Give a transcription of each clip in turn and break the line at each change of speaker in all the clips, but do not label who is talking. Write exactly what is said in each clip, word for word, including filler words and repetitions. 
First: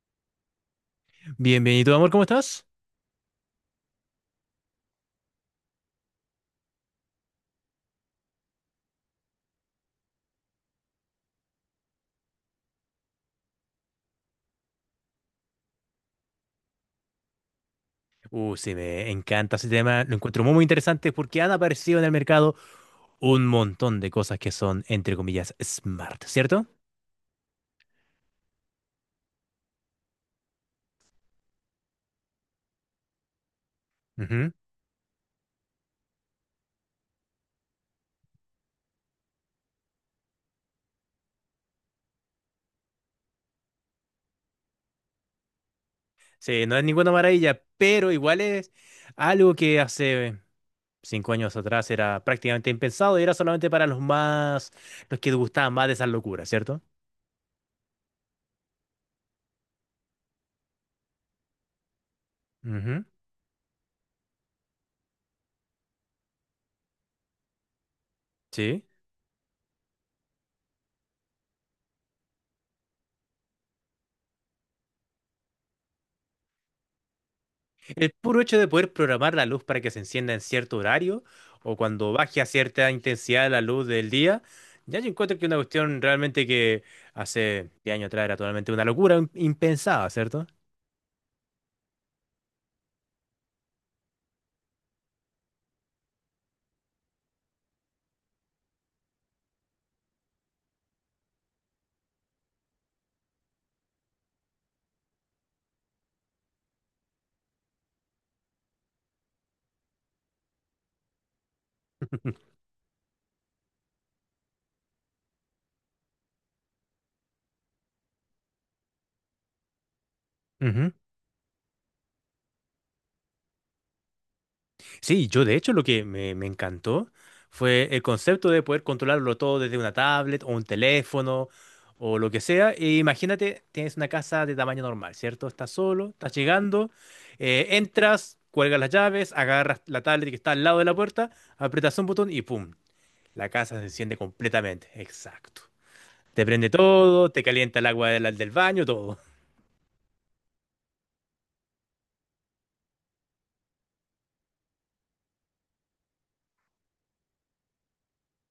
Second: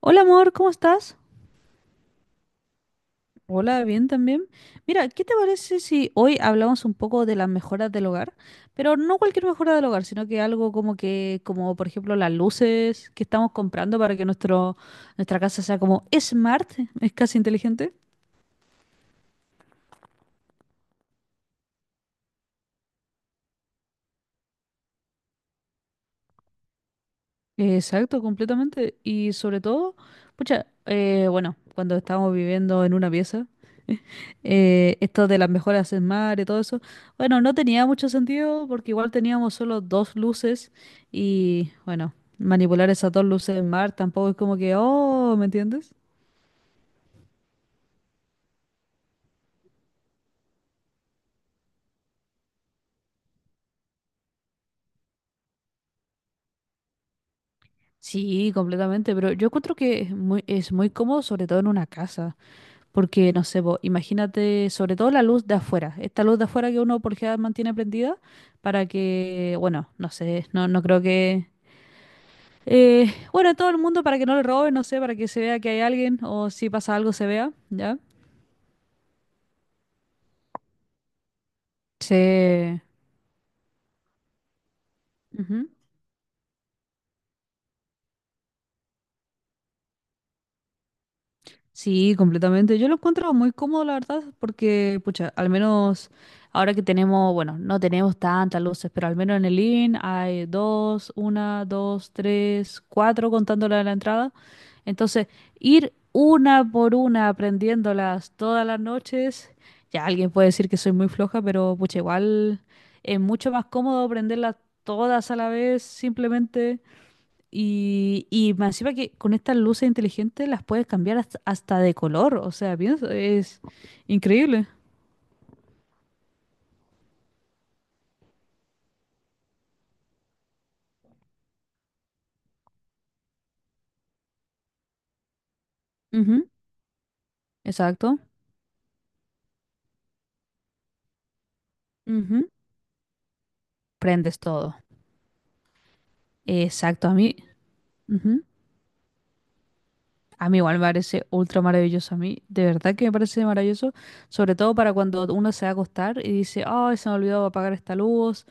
Hola amor, ¿cómo estás?
Bienvenido, amor, ¿cómo estás?
Hola, bien también. Mira, ¿qué te parece si hoy hablamos un poco de las mejoras del hogar? Pero no cualquier mejora del hogar, sino que algo como que, como por ejemplo las luces que estamos comprando para que nuestro, nuestra casa sea como smart, es casi inteligente.
Uh, sí, me encanta ese tema, lo encuentro muy, muy interesante porque han aparecido en el mercado un montón de cosas que son, entre comillas, smart, ¿cierto?
Exacto, completamente. Y sobre todo, pucha, eh, bueno, cuando estábamos viviendo en una pieza.
Ujú.
Eh, esto de las mejoras en mar y todo eso. Bueno, no tenía mucho sentido porque igual teníamos solo dos luces y bueno, manipular esas dos luces en mar tampoco es como que, oh, ¿me entiendes?
Sí, no es ninguna maravilla, pero igual es algo que hace cinco años atrás era prácticamente impensado y era solamente para los más, los que gustaban más de esas locuras, ¿cierto?
Sí, completamente, pero yo encuentro que es muy, es muy cómodo, sobre todo en una casa,
Ujú.
porque no sé, po, imagínate, sobre todo la luz de afuera, esta luz de afuera que uno por lo general mantiene prendida para
Sí.
que, bueno, no sé, no, no creo que. Eh, bueno, en todo el mundo para que no le roben, no sé, para que se vea que hay alguien o si pasa algo se vea, ¿ya?
El puro hecho de poder programar la luz para que se encienda en cierto horario o cuando baje a
Sí.
cierta intensidad la luz del día, ya yo encuentro que es una
Ujú.
cuestión realmente que hace diez años atrás era totalmente una locura im- impensada, ¿cierto?
Sí, completamente. Yo lo encuentro muy cómodo, la verdad, porque, pucha, al menos ahora que tenemos, bueno, no tenemos tantas luces, pero al menos en el living hay dos, una, dos, tres, cuatro contando la de la entrada. Entonces, ir una por una aprendiéndolas todas las noches, ya alguien puede decir que soy muy floja, pero pucha, igual es mucho más cómodo aprenderlas todas a la vez simplemente. Y, y más encima que con estas luces inteligentes las puedes
Ujú.
cambiar hasta, hasta de color, o sea, pienso, es increíble.
Sí, yo de hecho lo que me, me encantó fue el concepto de poder controlarlo todo desde una tablet o un teléfono o lo que sea. E imagínate, tienes una casa de tamaño normal, ¿cierto? Estás solo, estás
Ujú.
llegando, eh,
Exacto.
entras, cuelgas las llaves, agarras la tablet que está al lado de la puerta, aprietas un botón y
Ujú.
¡pum! La casa se enciende
Prendes todo.
completamente. Exacto. Te prende
Exacto, a
todo,
mí.
te calienta el agua del,
Ujú.
del baño, todo.
A mí igual me parece ultra maravilloso. A mí, de verdad que me parece maravilloso, sobre todo para cuando uno se va a acostar y dice, ay, se me olvidó apagar esta luz.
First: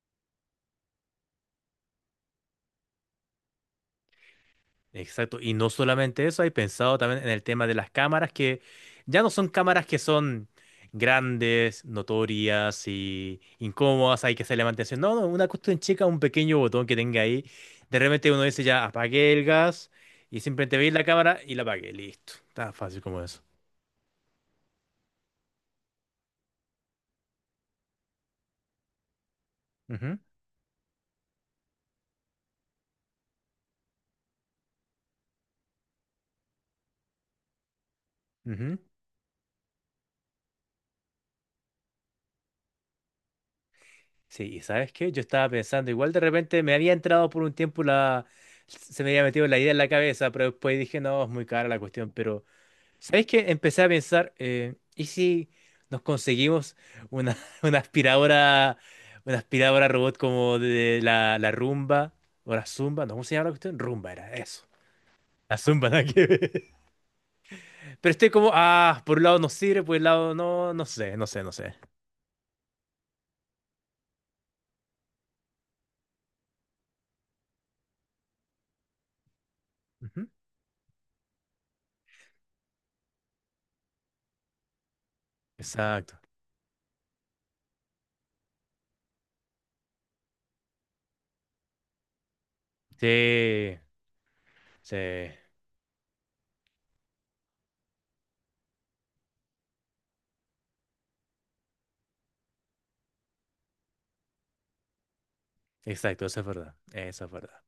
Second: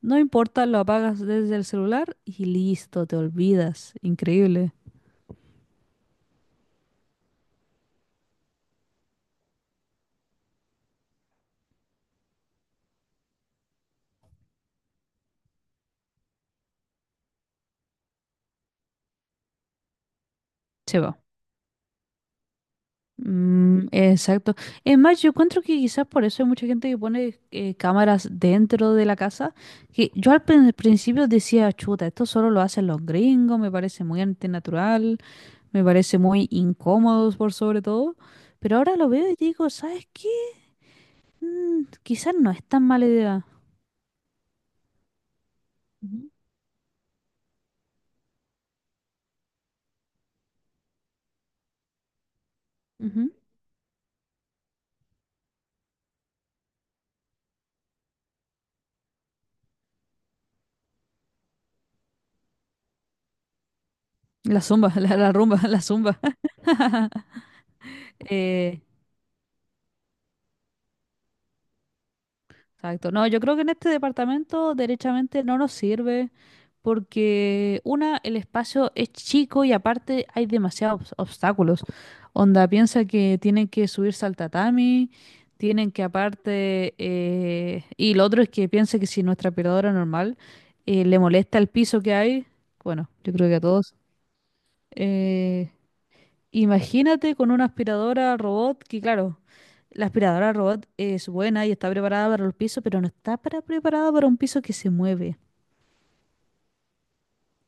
No importa, lo apagas desde el celular y listo, te olvidas. Increíble.
Exacto, y no solamente eso, hay pensado también en el tema de las cámaras, que ya no son cámaras que son grandes, notorias y incómodas, hay que hacerle mantención. No, no, una cuestión chica, un pequeño botón que tenga ahí. De repente uno dice ya apagué el gas y simplemente veis
Se
la
va.
cámara y la apagué, listo. Tan fácil como eso.
Mm, exacto. Es más, yo encuentro que quizás por eso hay mucha gente que pone eh, cámaras dentro de la casa, que yo al prin- principio decía, chuta, esto solo lo hacen los gringos, me parece muy antinatural. Me parece muy incómodo por sobre todo,
Ujú, ujú.
pero ahora lo veo y digo, ¿sabes qué? Mm, quizás no es tan mala idea.
Sí, y ¿sabes qué? Yo estaba pensando, igual de
Ujú,
repente me había entrado por un tiempo la... Se me había metido la idea en la cabeza, pero después dije, no, es muy cara la cuestión, pero... ¿Sabéis
ujú.
que empecé a pensar? Eh, ¿y si nos conseguimos una, una aspiradora, una aspiradora robot como de la, la Rumba o la Zumba? No, ¿cómo se llama la cuestión? Rumba era
La
eso.
zumba, la, la
La
rumba, la
Zumba, nada
zumba.
que ver. Pero estoy como,
Eh,
ah, por un lado nos sirve, por el lado no, no sé, no sé, no sé.
exacto. No, yo creo que en este departamento derechamente no nos sirve. Porque una, el espacio es chico y aparte
Ujú.
hay demasiados obs- obstáculos. Onda, piensa que tienen que subirse al tatami, tienen que
Exacto.
aparte. Eh, y lo otro es que piensa que si nuestra aspiradora normal eh, le molesta el piso que hay, bueno, yo creo que a
Sí,
todos.
sí,
eh, Imagínate con una aspiradora robot que, claro, la aspiradora robot es buena y está preparada para los pisos, pero no está para- preparada para un piso que se mueve.
exacto, eso es verdad, eso es verdad.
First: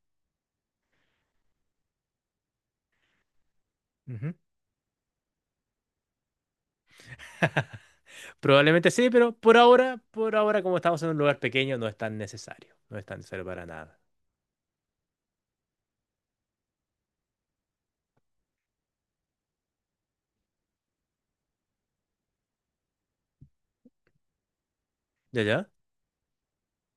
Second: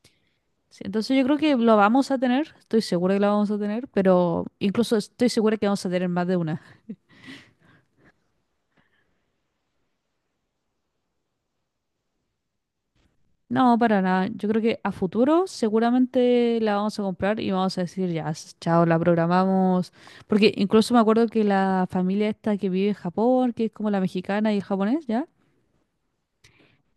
Sí, entonces yo creo que lo vamos a tener, estoy segura que lo vamos a tener,
Ujú.
pero incluso estoy segura que vamos a tener más de una.
Probablemente sí, pero por ahora, por ahora como estamos en un lugar pequeño, no es tan necesario, no es tan necesario para
No,
nada.
para nada. Yo creo que a futuro seguramente la vamos a comprar y vamos a decir, ya, s- chao, la programamos. Porque incluso me acuerdo que la familia esta que vive en Japón, que es como la mexicana y el japonés, ¿ya?
¿Ya, ya?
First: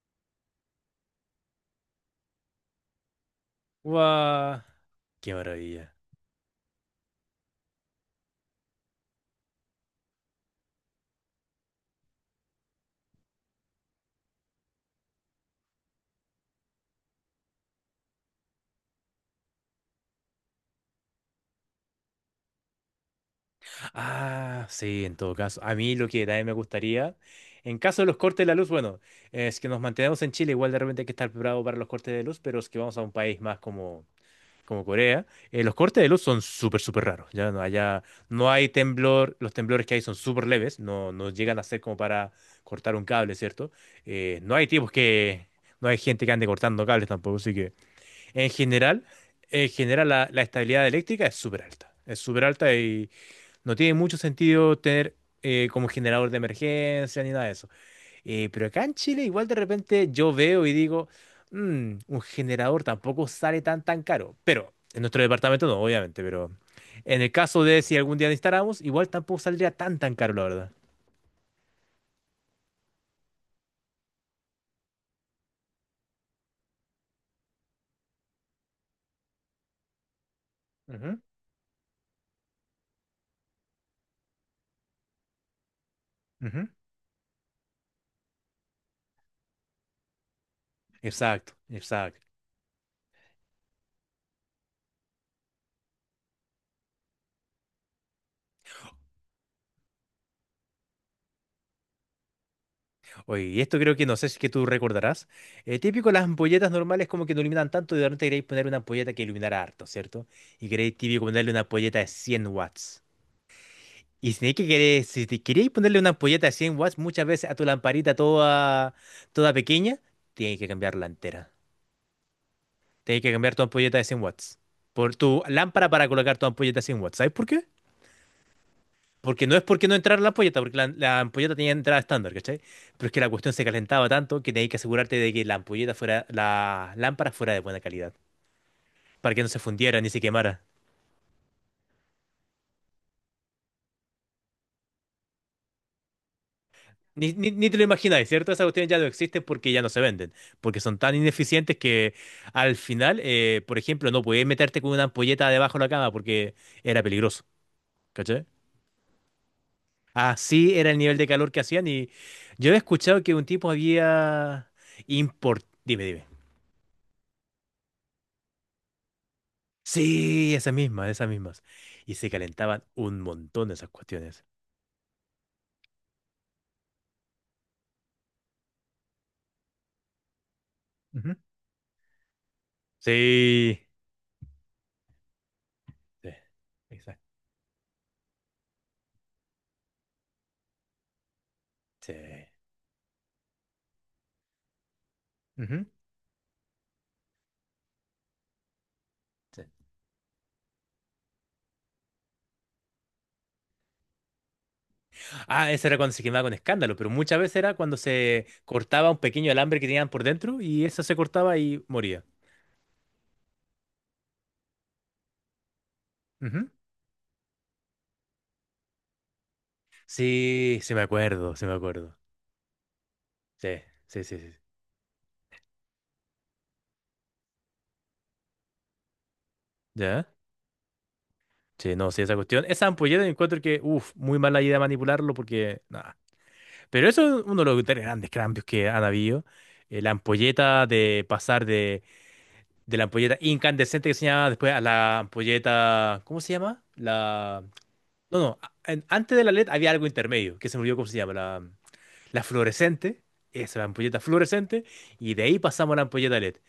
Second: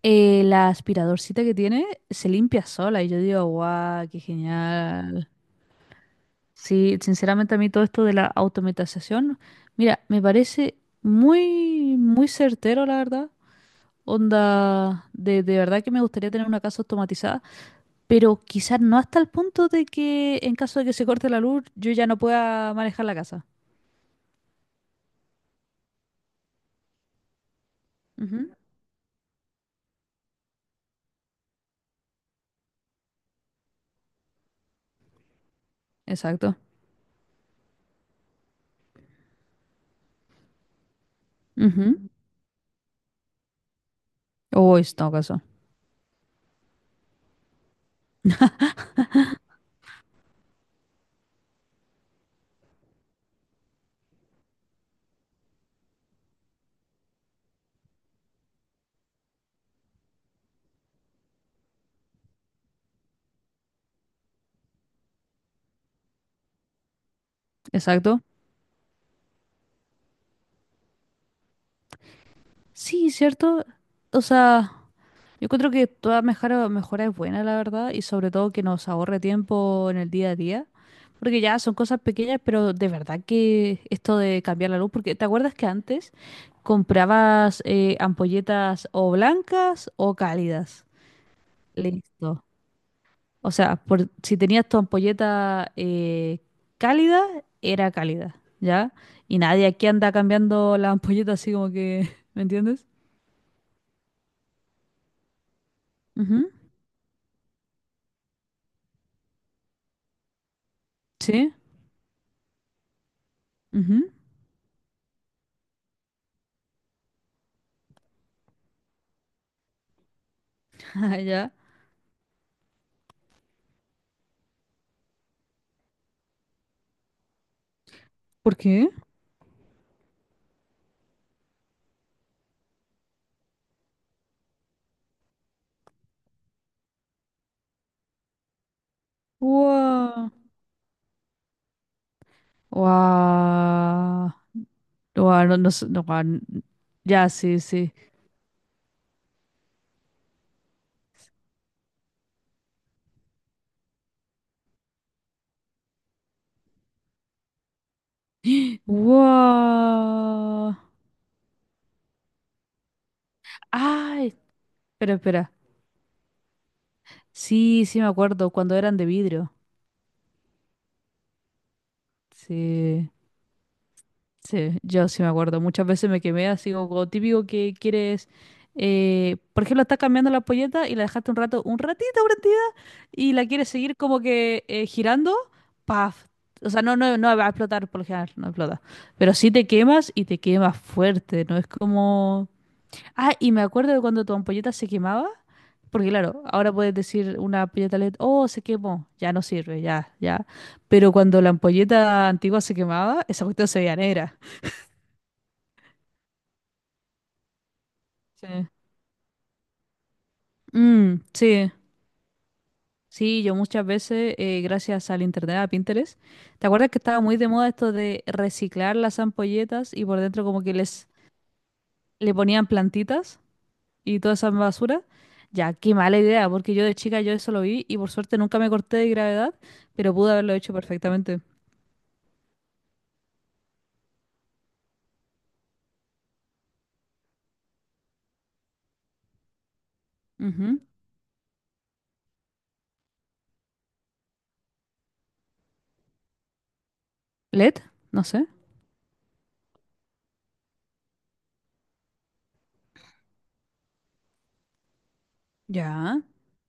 eh, La aspiradorcita que tiene se limpia sola y yo digo, guau, qué
Guau,
genial.
¡qué maravilla!
Sí, sinceramente a mí todo esto de la automatización, mira, me parece muy, muy certero, la verdad. Onda, de, de verdad que me gustaría tener una casa automatizada, pero quizás no hasta el punto de que en caso de que se corte la luz, yo ya no pueda manejar la casa.
Ah, sí, en todo caso. A mí lo que también me gustaría, en caso de los cortes de
Ujú.
la luz, bueno, es que nos mantenemos en Chile, igual de repente hay que estar preparado para los cortes de luz, pero es que vamos a un país más como, como Corea. Eh, los cortes de luz son
Exacto.
súper, súper raros. Ya no, allá no hay temblor, los temblores que hay son súper leves, no, no llegan a ser como
Ujú.
para cortar un cable, ¿cierto? Eh, no
O
hay
en
tipos
todo caso.
que, no hay gente que ande cortando cables tampoco, así que... En general, en general la, la estabilidad eléctrica es súper alta. Es súper alta y no tiene mucho sentido tener eh, como generador de emergencia ni nada de eso. Eh, pero acá en Chile igual de repente yo veo y digo, "Mm, un generador tampoco sale tan tan caro. Pero en nuestro departamento no, obviamente, pero en el caso de si algún
Exacto.
día lo instalamos, igual tampoco saldría tan tan caro, la verdad."
Sí, cierto. O sea, yo encuentro que toda mejora, mejora es buena, la verdad, y sobre todo que nos ahorre tiempo en el día a día.
Ujú,
Porque ya son cosas pequeñas, pero de verdad que esto de cambiar la luz, porque ¿te acuerdas que antes
ujú.
comprabas eh, ampolletas o blancas o cálidas?
Exacto, exacto.
Listo. O sea, por, si tenías tu ampolleta eh, cálida, era cálida, ¿ya? Y nadie aquí anda cambiando la ampolleta así como que, ¿me entiendes?
Oye, y esto creo que no sé si es que tú recordarás. Eh, típico las
Ujú.
ampolletas normales como que no iluminan tanto y de repente queréis poner una ampolleta que iluminara harto, ¿cierto? Y queréis típico ponerle
Sí.
una ampolleta de cien watts.
Ujú.
Y si tenéis que querer- si te queréis ponerle una ampolleta de cien watts, muchas veces a tu lamparita toda, toda pequeña, tienes que cambiarla
Ah, ya.
entera. Tienes que cambiar tu ampolleta de cien watts. Por tu lámpara para colocar tu ampolleta de cien watts. ¿Sabes por qué?
¿Por qué?
Porque no es porque no entrara la ampolleta, porque la, la ampolleta tenía entrada estándar, ¿cachai? Pero es que la cuestión se calentaba tanto que tenías que asegurarte de que la ampolleta fuera, la lámpara fuera de buena calidad, para que no se fundiera ni se
Wow.
quemara.
Wow. Wow, no, no, sé, no, guau, n- ya,
Ni, ni,
sí,
ni te lo
sí.
imagináis, ¿cierto? Esas cuestiones ya no existen porque ya no se venden, porque son tan ineficientes que al final, eh, por ejemplo, no podías meterte con una ampolleta debajo de la cama porque era peligroso, ¿cachai?
¡Wow!
Así era el nivel de calor que hacían y yo he escuchado que un tipo
¡Ay!
había
Espera, espera.
import... Dime, dime.
Sí, sí me acuerdo, cuando eran de vidrio.
Sí, esas mismas, esas mismas. Y se calentaban
Sí,
un montón esas cuestiones.
sí, yo sí me acuerdo. Muchas veces me quemé así como, como típico que quieres. Eh, por ejemplo, estás cambiando la polleta y la dejaste
Ujú.
un rato, un ratito prendida, y la quieres
Sí.
seguir como que eh, girando, ¡paf!
Sí.
O sea, no, no,
Exacto.
no va a explotar por lo general, no explota. Pero sí te quemas y te quemas fuerte, no es
Sí.
como. Ah, y me acuerdo de cuando tu ampolleta se quemaba,
Ujú.
porque claro, ahora puedes decir una ampolleta L E D, oh, se quemó, ya no
Sí.
sirve, ya, ya. Pero cuando la ampolleta antigua se quemaba, esa cuestión se veía negra.
Ah, ese era cuando se quemaba con escándalo, pero muchas veces era cuando
Sí.
se cortaba un pequeño alambre que tenían por dentro y eso se
Mm,
cortaba
sí,
y moría.
sí, yo muchas veces, eh, gracias al internet, a Pinterest, ¿te
Ujú.
acuerdas que estaba muy de moda esto de reciclar las ampolletas y por dentro como que
Sí, sí me
les
acuerdo, sí me acuerdo.
le ponían plantitas?
Sí,
Y
sí,
toda
sí,
esa
sí.
basura. Ya, qué mala idea, porque yo de chica yo eso lo vi y por suerte nunca me corté de gravedad, pero
¿Ya?
pude haberlo hecho perfectamente.
Sí, no, sí, esa cuestión. Esa ampolleta encuentro que, uff, muy mala idea manipularlo porque, no, pero eso es uno de los tres grandes cambios que han habido. Eh, la
Ujú.
ampolleta de pasar de, de, la ampolleta incandescente que se llamaba después a la ampolleta. ¿Cómo se llama? La.
L E D, no
No,
sé.
no. a- en- antes de la L E D había algo intermedio que se me olvidó cómo se llama. La, la fluorescente. Esa, la ampolleta fluorescente. Y de ahí pasamos a la
Ya.
ampolleta L E D.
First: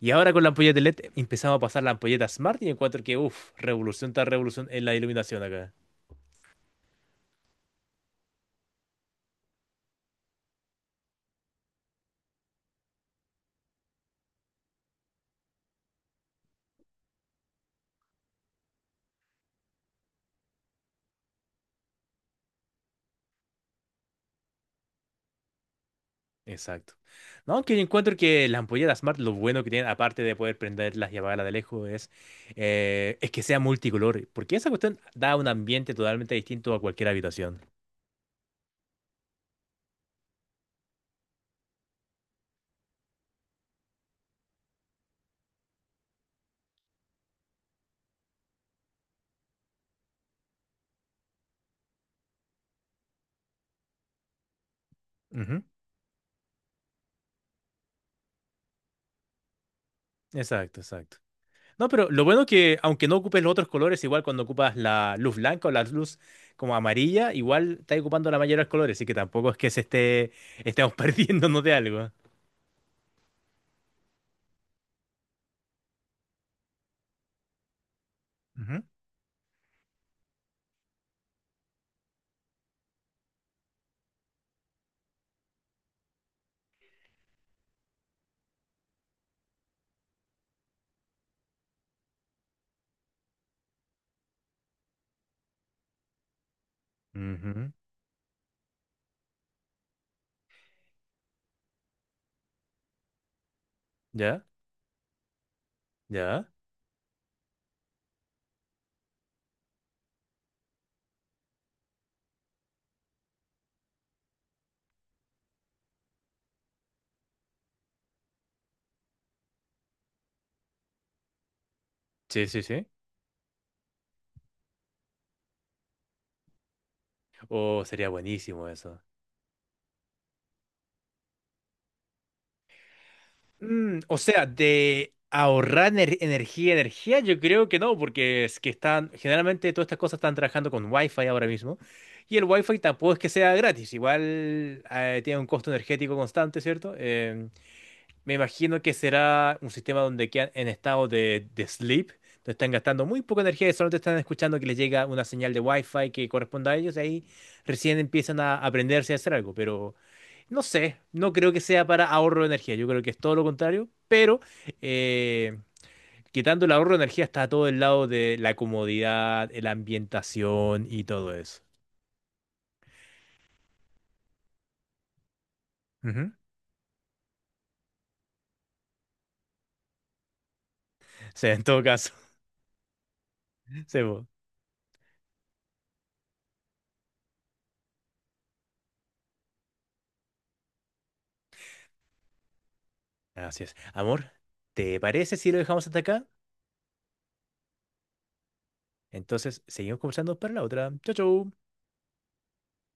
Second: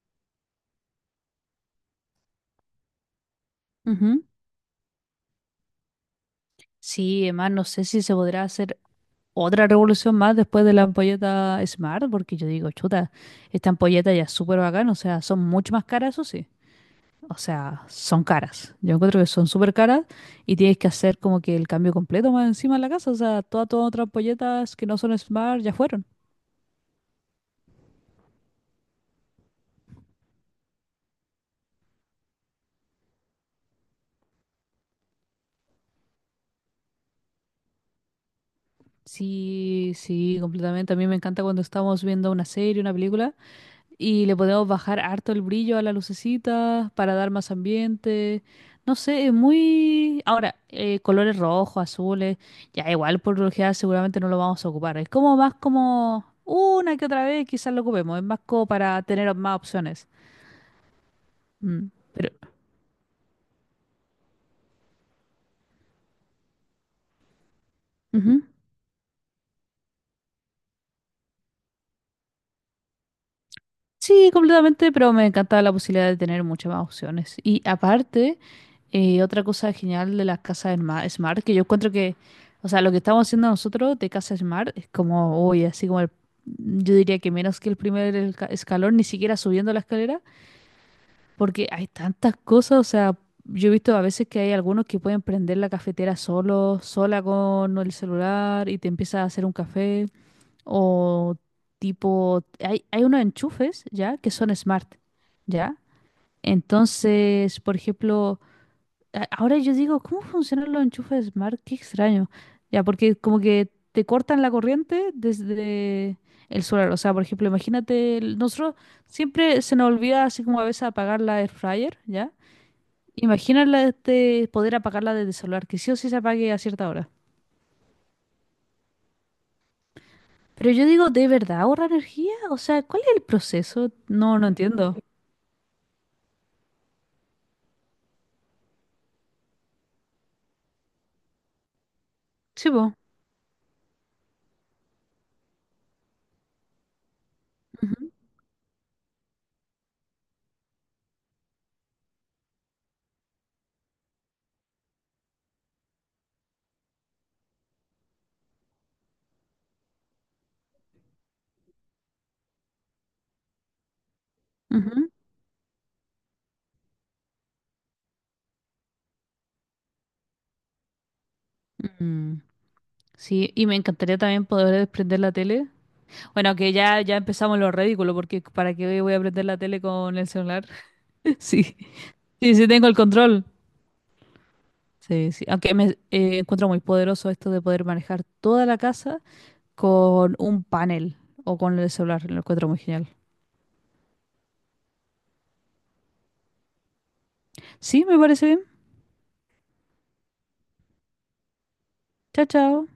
Y ahora con la ampolleta L E D empezamos a pasar la ampolleta Smart y encuentro que, uff, revolución
Ujú.
tras revolución en la iluminación acá.
Sí, además no sé si se podrá hacer otra revolución más después de la ampolleta Smart, porque yo digo, chuta, esta ampolleta ya es súper bacán, o sea, son mucho más caras, eso sí. O sea, son caras. Yo encuentro que son súper caras y tienes que hacer como que el cambio completo más encima de la casa. O sea, toda, toda otra ampolletas que no son Smart ya fueron.
Exacto. No, que yo encuentro que las ampolletas Smart, lo bueno que tienen, aparte de poder prenderlas y apagarlas de lejos, es, eh, es que sea multicolor, porque esa cuestión da un ambiente totalmente distinto a cualquier habitación.
Sí, sí, completamente. A mí me encanta cuando estamos viendo una serie, una película, y le podemos bajar harto el brillo a la lucecita para dar más ambiente. No sé, es muy. Ahora, eh, colores rojos, azules, ya igual por lo general seguramente no lo vamos a ocupar. Es como más
Ujú.
como una que otra vez quizás lo ocupemos. Es más como para tener más opciones.
Exacto, exacto. No,
Mm,
pero lo
pero.
bueno que, aunque no ocupes los otros colores, igual cuando ocupas la luz blanca o la luz como amarilla, igual estás ocupando la
Ujú.
mayoría de los colores, así que tampoco es que se esté, estemos perdiéndonos de algo.
Sí, completamente, pero me encantaba la posibilidad de tener muchas más opciones. Y aparte.
Ujú.
Y otra cosa genial de las casas sma- Smart, que yo encuentro que, o sea, lo que estamos haciendo nosotros de casa Smart es como, uy, así como el- yo diría que menos que el primer elca- escalón, ni siquiera subiendo la escalera, porque hay tantas cosas, o sea, yo he visto a veces que hay algunos que pueden prender la cafetera solo, sola
Ujú.
con el celular y te empieza a hacer un café, o tipo, hay, hay unos enchufes, ¿ya? Que
¿Ya?
son Smart, ¿ya?
¿Ya?
Entonces, por ejemplo a- ahora yo digo, ¿cómo funcionan los enchufes Smart? Qué extraño. Ya, porque como que te cortan la corriente desde el solar. O sea, por ejemplo, imagínate, el- nosotros siempre se nos olvida así como a veces apagar la air fryer, ¿ya?
Sí, sí, sí.
Imagínala este, poder apagarla desde el solar, que sí o sí se apague a cierta hora.
Oh, sería buenísimo eso.
Pero yo digo, ¿de verdad ahorra energía? O sea, ¿cuál es el proceso?
Mm, o
No,
sea,
no entiendo.
de ahorrar ener- energía, energía, yo creo que no, porque es que están, generalmente todas estas cosas están trabajando con Wi-Fi ahora mismo, y el
Sí,
Wi-Fi
po.
tampoco es que sea gratis, igual eh, tiene un costo energético constante, ¿cierto? Em,
Ujú,
me imagino que será un sistema donde quedan en estado de, de, sleep, donde están gastando muy poca energía y solo te están escuchando que les llega una señal de Wi-Fi que corresponda a ellos, y ahí recién empiezan a aprenderse a hacer algo, pero... No sé, no creo que sea para ahorro de energía, yo creo que es todo lo contrario, pero eh, quitando el ahorro de energía está todo el lado de la comodidad, la ambientación y todo eso.
ujú. Mm, sí, y me encantaría también poder desprender la tele.
Ujú.
Bueno, que ya, ya empezamos lo ridículo, porque ¿para qué voy a prender la tele con el celular?
Sí, en
Sí,
todo caso,
sí, sí tengo el control.
sí, po.
Sí, sí. Aunque me eh, encuentro muy poderoso esto de poder manejar toda la casa con un panel o con el celular. Lo encuentro muy genial.
Así es. Amor, ¿te parece si lo dejamos hasta acá?
Sí, me parece bien.
Entonces, seguimos conversando para la otra. Chau, chau.
Chao, chao.